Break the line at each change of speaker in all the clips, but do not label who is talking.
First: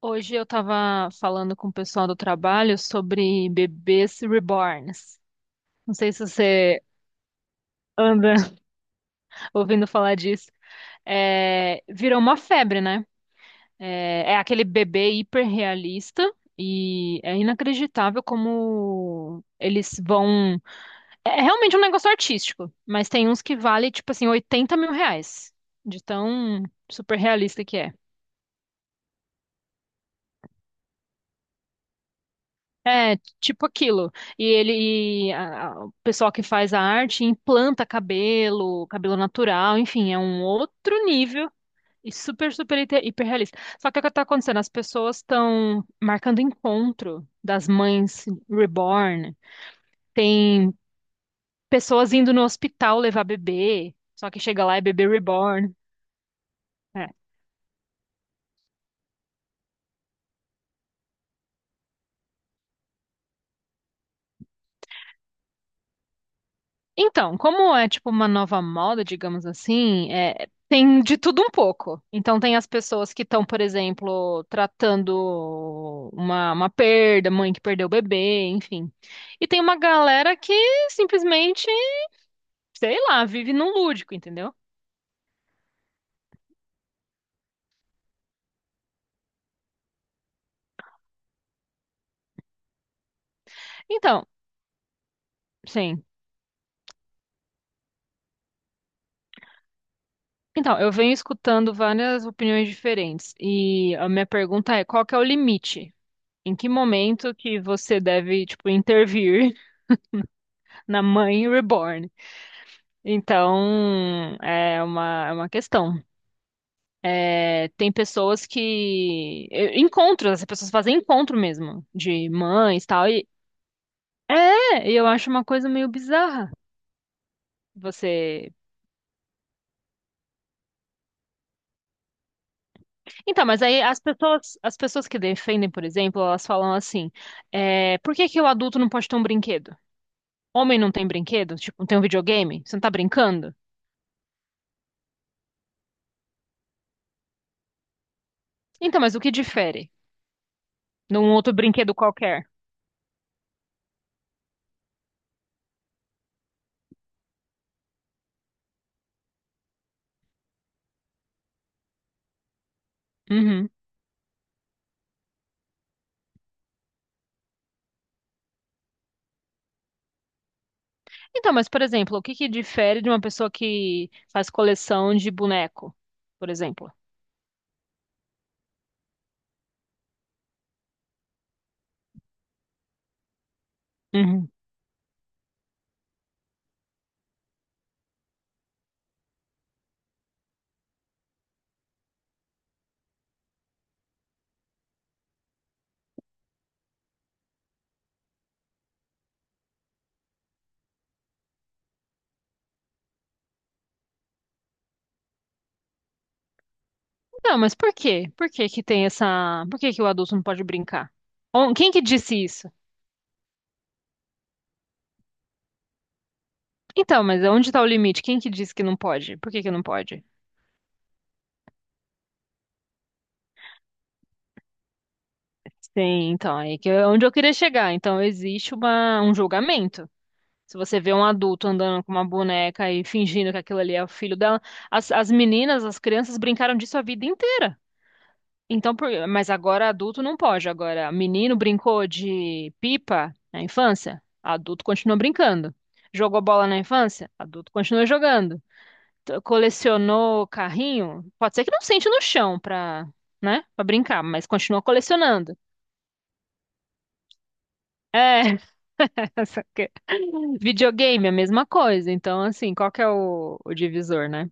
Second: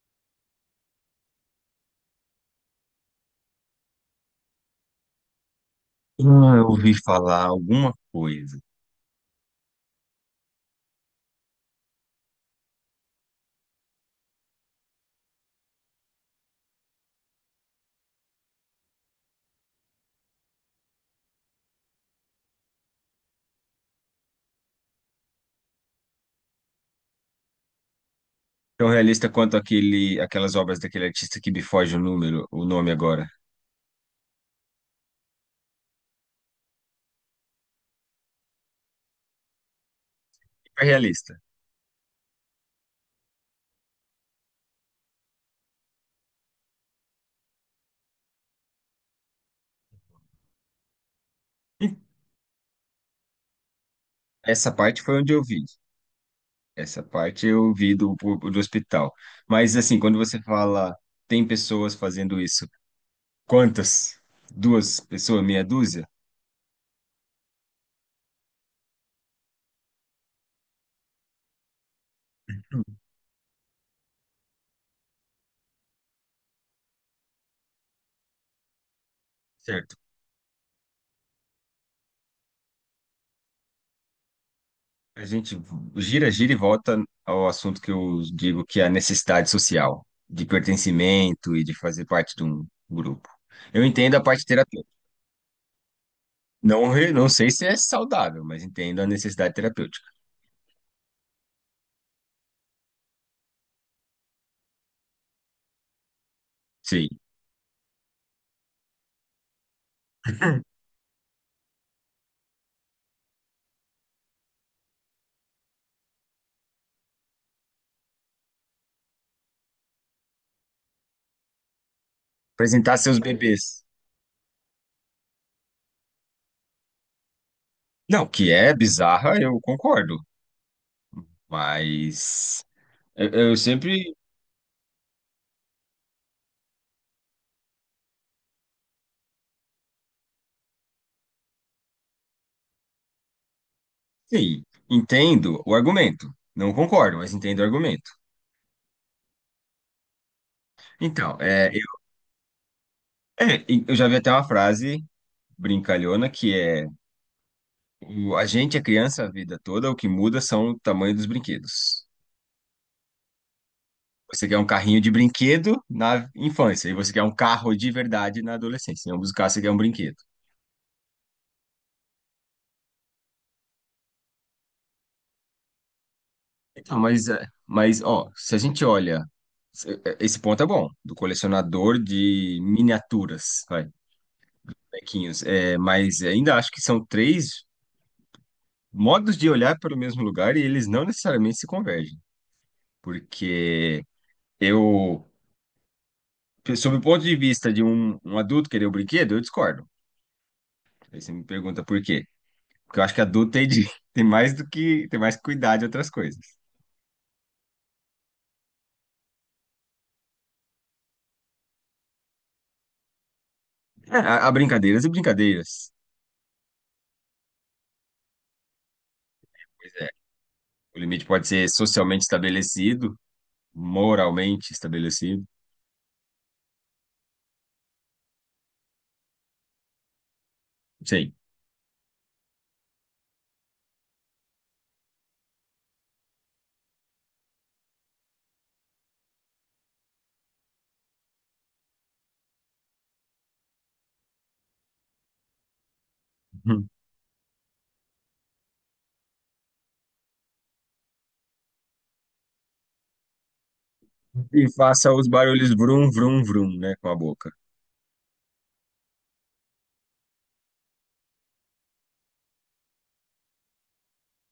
Hoje eu estava falando com o pessoal do trabalho sobre bebês reborns. Não sei se
Ah, eu
você
ouvi falar alguma
anda
coisa.
ouvindo falar disso. É, virou uma febre, né? É aquele bebê hiperrealista e é inacreditável como eles vão. É realmente um negócio artístico, mas tem uns que vale tipo assim 80 mil reais de tão super realista que é.
Tão realista quanto aquelas obras daquele artista que me foge o número, o nome
É,
agora.
tipo aquilo. E ele, e a- o pessoal que faz a arte implanta cabelo, cabelo natural, enfim, é um
Hiper
outro
realista.
nível e super, super hiperrealista. Só que o que está acontecendo? As pessoas estão marcando encontro das mães reborn. Tem
Hum.
pessoas indo no hospital levar bebê, só que chega
Essa
lá é
parte
bebê
foi onde eu vi.
reborn.
Essa
É.
parte eu vi do hospital. Mas, assim, quando você fala, tem pessoas fazendo isso, quantas? Duas pessoas, meia dúzia?
Então, como é tipo uma nova moda, digamos assim, tem de tudo um pouco. Então, tem as pessoas que estão, por exemplo, tratando uma perda, mãe que perdeu o bebê, enfim. E tem uma
Certo.
galera que simplesmente, sei lá, vive num lúdico, entendeu?
A gente gira, gira e volta ao assunto que eu digo que é a necessidade social, de pertencimento e de fazer parte de um grupo. Eu entendo a
Então,
parte terapêutica.
sim.
Não, não sei se é saudável, mas entendo a necessidade terapêutica.
Então, eu venho escutando várias opiniões diferentes. E a minha pergunta é: qual que é o limite? Em que
Sim.
momento que você deve, tipo, intervir na mãe reborn? Então, é uma questão. É, tem pessoas. Encontros, as pessoas fazem encontro mesmo, de mães e
Apresentar
tal.
seus
E
bebês.
eu acho uma coisa meio bizarra.
Não,
Você.
que é bizarra, eu concordo. Mas eu,
Então,
eu
mas aí as
sempre,
pessoas, as pessoas que defendem, por exemplo, elas falam assim: por que que o adulto não pode ter um brinquedo? Homem não tem brinquedo? Tipo, não tem um videogame? Você não tá brincando?
sim, entendo o argumento. Não concordo, mas entendo o argumento.
Então, mas o que difere num
Então,
outro brinquedo qualquer?
e eu já vi até uma frase brincalhona que é: a gente é criança a vida toda, o que muda são o tamanho dos brinquedos.
Uhum.
Você quer um carrinho de brinquedo na infância, e você quer um carro de verdade na adolescência. Em ambos os casos, você quer um brinquedo.
Então, mas, por exemplo, o que que difere de uma pessoa que faz coleção de boneco, por exemplo?
Então, ó, se a gente olha, esse ponto é bom, do colecionador de miniaturas, vai,
Uhum.
bonequinhos, é, mas ainda acho que são três modos de olhar para o mesmo lugar e eles não necessariamente se convergem, porque eu, sob o ponto de vista de um adulto querer o brinquedo, eu discordo. Aí você me pergunta por quê? Porque eu acho que adulto tem, tem mais do que, tem mais que cuidar de outras coisas.
Não, mas por quê? Por que que tem essa... Por que que o adulto não pode brincar? Quem que disse isso?
É, há brincadeiras e brincadeiras.
Então, mas onde está o limite? Quem que disse que não pode? Por que que não
Pois é,
pode?
o limite pode ser socialmente estabelecido, moralmente estabelecido,
Sim, então, aí que é onde eu queria chegar. Então, existe uma, um julgamento. Se você vê um
sim,
adulto andando com uma boneca e fingindo que aquilo ali é o filho dela, as meninas, as crianças brincaram disso a vida inteira. Então, mas agora adulto não pode. Agora, menino brincou de pipa na infância, adulto continua brincando. Jogou bola na infância, adulto continua jogando. Colecionou carrinho, pode ser que não sente no chão pra, né, para brincar, mas
e
continua
faça os
colecionando.
barulhos vrum, vrum, vrum, né, com a boca.
É, só que- videogame é a mesma coisa. Então, assim, qual que é o divisor, né?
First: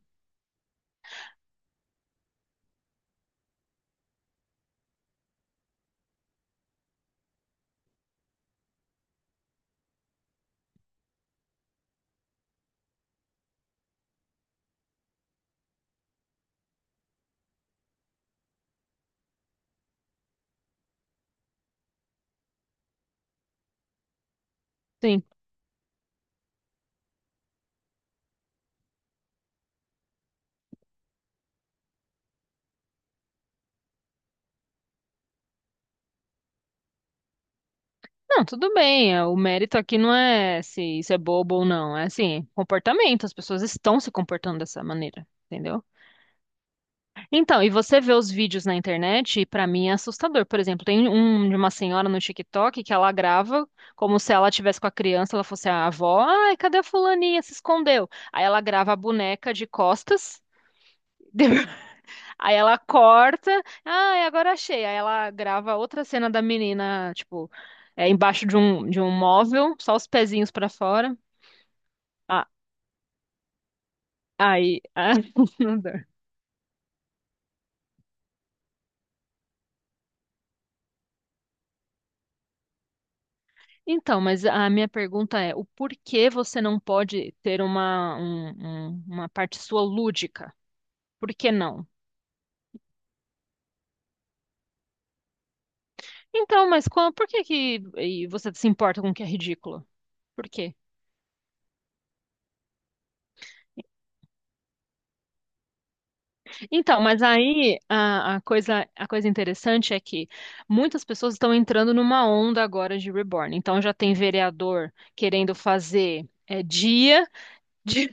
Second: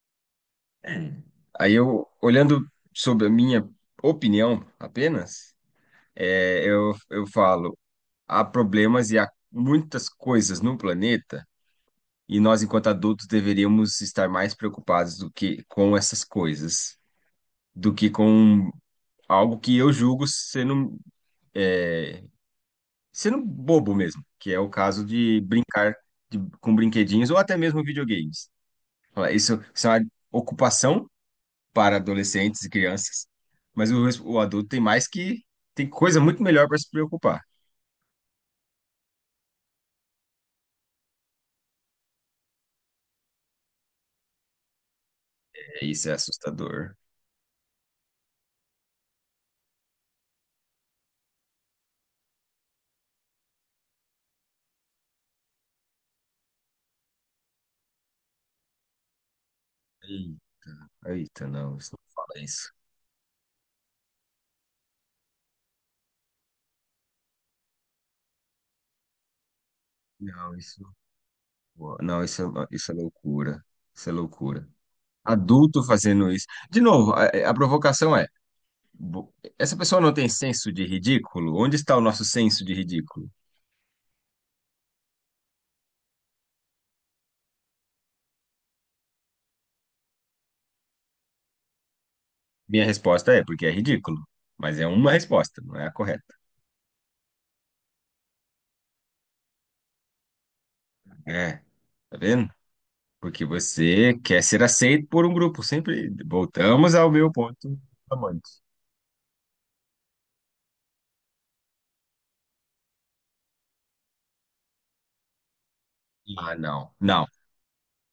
Aí eu, olhando sobre a minha opinião apenas, eu falo, há problemas e há muitas coisas no planeta e nós, enquanto adultos, deveríamos estar mais preocupados do que com essas coisas, do que com algo que eu julgo é, sendo bobo mesmo, que é o caso
Sim.
de brincar com brinquedinhos ou até mesmo videogames. Fala, isso é uma ocupação para adolescentes e crianças, mas o adulto tem mais que tem coisa muito melhor para se preocupar.
Não, tudo bem. O mérito aqui não é se isso é bobo ou não. É assim, comportamento. As pessoas estão se comportando dessa maneira, entendeu?
É, isso é assustador.
Então, e você vê os vídeos na internet, e pra mim é assustador. Por exemplo, tem um de uma senhora no TikTok que ela grava como se ela tivesse com a criança, ela fosse a avó. Ai, cadê a fulaninha? Se escondeu. Aí ela grava a boneca de
Ei,
costas.
Eita, não, isso não fala
Aí
isso.
ela corta, ah, agora achei. Aí ela grava outra cena da menina, tipo, embaixo de um móvel, só os pezinhos
Não,
pra fora.
não,
Ah,
isso é loucura. Isso é loucura.
aí, ah, não
Adulto
dá.
fazendo isso. De novo, a provocação é: essa pessoa não tem senso de ridículo? Onde está o nosso senso de ridículo?
Então, mas a minha pergunta é, o porquê você não pode ter uma parte sua lúdica? Por que não?
Minha resposta é porque é ridículo, mas é uma resposta, não é a correta.
Então, mas qual, por que que e você se importa com o que é ridículo? Por quê?
É, tá vendo? Porque você quer ser aceito por um grupo, sempre voltamos
Então,
ao
mas
meu
aí
ponto
a, a
amante.
coisa, a coisa interessante é que muitas pessoas estão entrando numa onda agora de reborn. Então já tem vereador querendo fazer
Ah,
dia de-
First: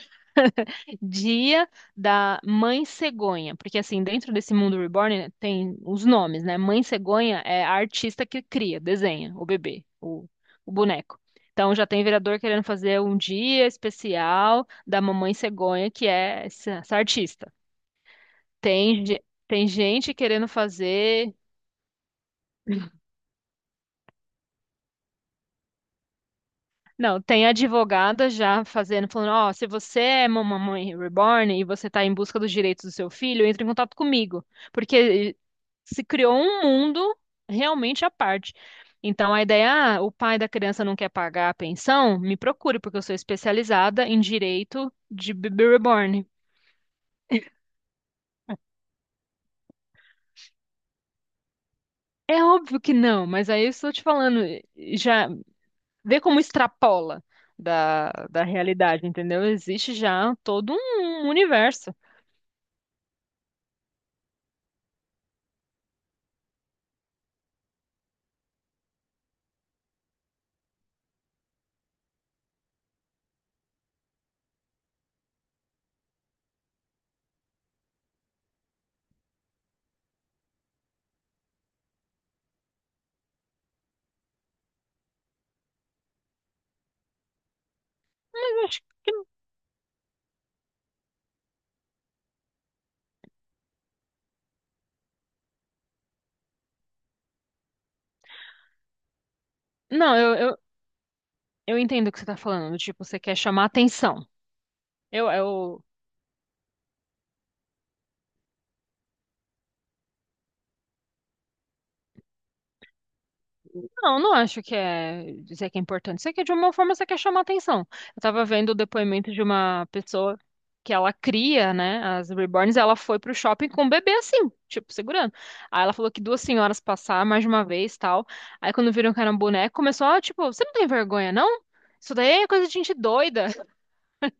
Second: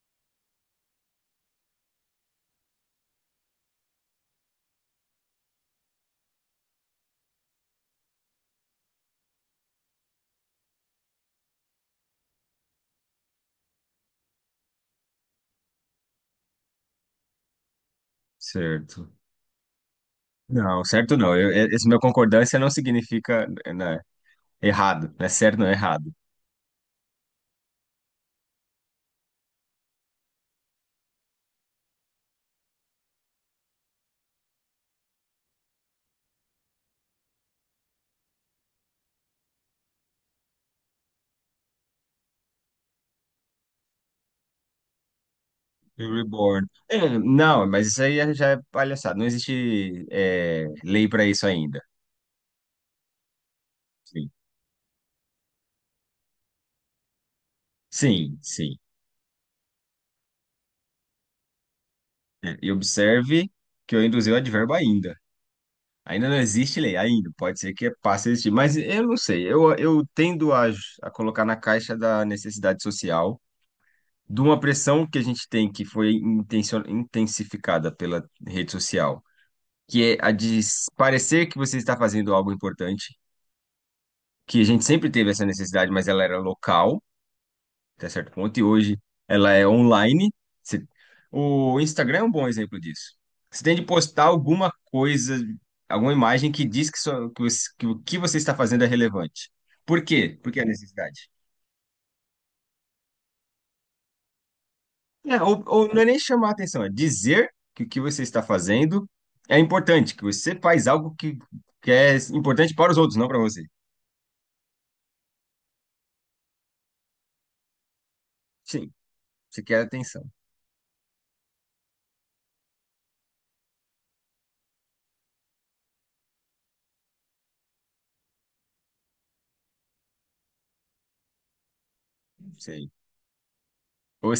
dia da mãe cegonha, porque assim dentro desse mundo reborn, né, tem os nomes, né? Mãe cegonha é a artista que cria, desenha o bebê, o boneco. Então já tem vereador querendo fazer um dia especial da mamãe cegonha, que é essa artista. Tem,
certo.
ge- tem gente querendo
Não, certo
fazer.
não. Esse meu concordância não significa, eh, né, errado, né? Certo não é errado.
Não, tem advogada já fazendo, falando: ó, se você é uma mamãe reborn e você está em busca dos direitos do seu filho, entre em contato comigo. Porque se criou um mundo realmente à parte. Então a ideia, ah, o pai da criança não quer pagar a pensão, me procure, porque eu sou especializada em direito de bebê reborn.
Reborn. É, não, mas isso aí já é palhaçada. Não existe, é, lei para isso ainda.
É óbvio que não, mas aí eu estou te
Sim,
falando, já vê como extrapola da, da
sim.
realidade, entendeu? Existe já todo um universo.
É, e observe que eu induzi o advérbio ainda. Ainda não existe lei, ainda. Pode ser que passe a existir, mas eu não sei. Eu tendo a colocar na caixa da necessidade social, de uma pressão que a gente tem, que foi intensificada pela rede social, que é a de parecer que você está fazendo algo importante, que a gente sempre teve essa necessidade, mas ela era local. Até certo
Mas
ponto, e
eu acho
hoje
que.
ela é online. Você- O Instagram é um bom exemplo disso. Você tem de postar alguma coisa, alguma imagem que diz que o que você está fazendo é relevante. Por
Não, eu,
quê?
eu,
Porque é a necessidade.
eu entendo o que você tá falando. Tipo, você quer chamar atenção. Eu,
É,
eu,
ou não é nem chamar a atenção, é dizer que o que você está fazendo é importante, que você faz algo que é importante para os outros, não para você.
Não, não acho que é dizer que é importante. Isso aqui, de uma forma, você quer chamar atenção. Eu tava vendo o
Sim,
depoimento de
você quer
uma
atenção.
pessoa que ela cria, né, as reborns, e ela foi pro shopping com o bebê assim, tipo, segurando. Aí ela falou que duas senhoras passaram mais de uma vez, tal. Aí quando viram que era um boneco, começou, ah, tipo, você não tem vergonha, não? Isso daí é coisa de
Sim.
gente doida.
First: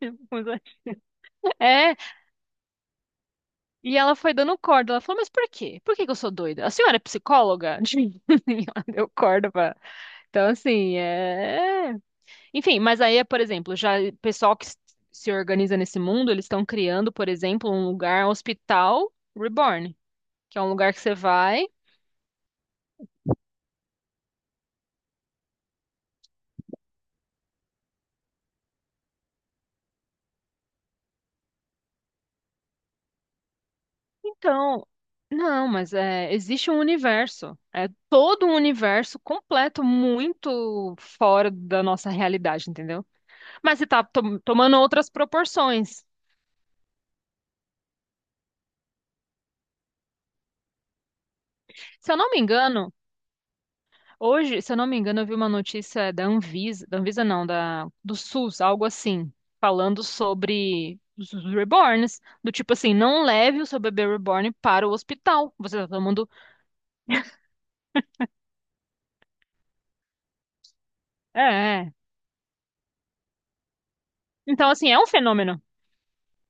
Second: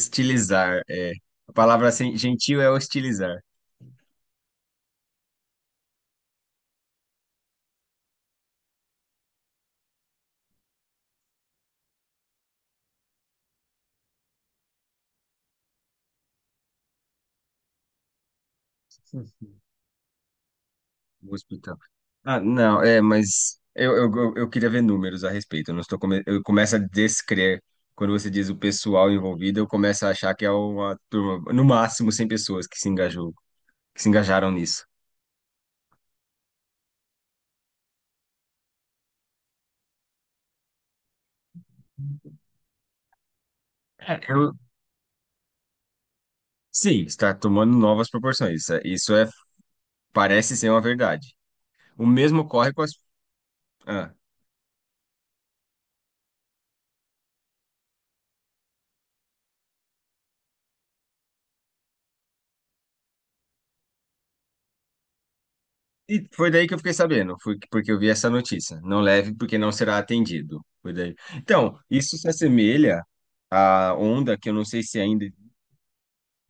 é. A palavra
É,
assim, gentil é hostilizar.
e ela foi dando corda. Ela falou, mas por quê? Por que que eu sou doida? A senhora é psicóloga? E ela deu corda pra... Então, assim, é. Enfim, mas aí, por exemplo, já o pessoal que se organiza nesse mundo, eles estão criando, por exemplo, um lugar, um hospital reborn, que é um lugar que você
O
vai.
hospital. Ah, não, é, mas eu queria ver números a respeito. Eu não estou come... Eu começo a descrer. Quando você diz o pessoal envolvido, eu começo a achar que é uma turma, no máximo 100 pessoas que se engajou, que se engajaram nisso.
Então, não, mas existe um universo. É todo um universo completo, muito fora da nossa realidade, entendeu? Mas você tá
É, eu...
tomando outras proporções.
Sim, está tomando novas proporções. Isso parece ser uma verdade. O
Se eu não me
mesmo ocorre com as.
engano,
Ah.
Hoje, se eu não me engano, eu vi uma notícia da Anvisa não, da, do SUS, algo assim, falando sobre os reborns, do tipo assim, não leve o seu bebê reborn para o hospital. Você tá tomando.
E foi daí que eu fiquei sabendo, foi porque eu vi essa notícia. Não leve porque não será atendido. Foi daí.
É.
Então,
É.
isso se assemelha à onda que eu não
Então,
sei
assim, é
se
um
ainda.
fenômeno.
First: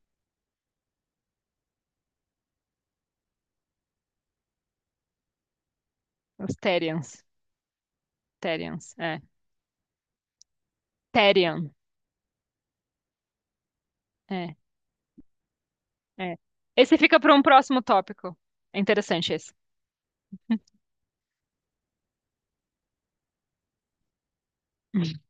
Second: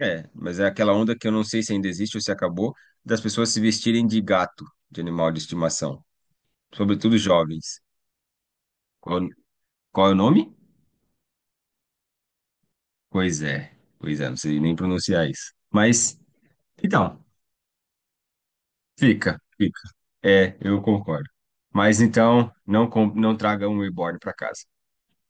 É, mas é aquela onda que eu não sei se ainda existe ou se acabou, das pessoas se vestirem de gato, de animal de estimação,
Os terians,
sobretudo jovens.
Therians, é.
Qual, qual é o nome?
Therian.
Pois é, pois é, não
É,
sei nem pronunciar isso. Mas,
é. Esse fica
então,
para um próximo tópico. É interessante esse.
fica. É, eu concordo. Mas então, não traga um reborn para casa.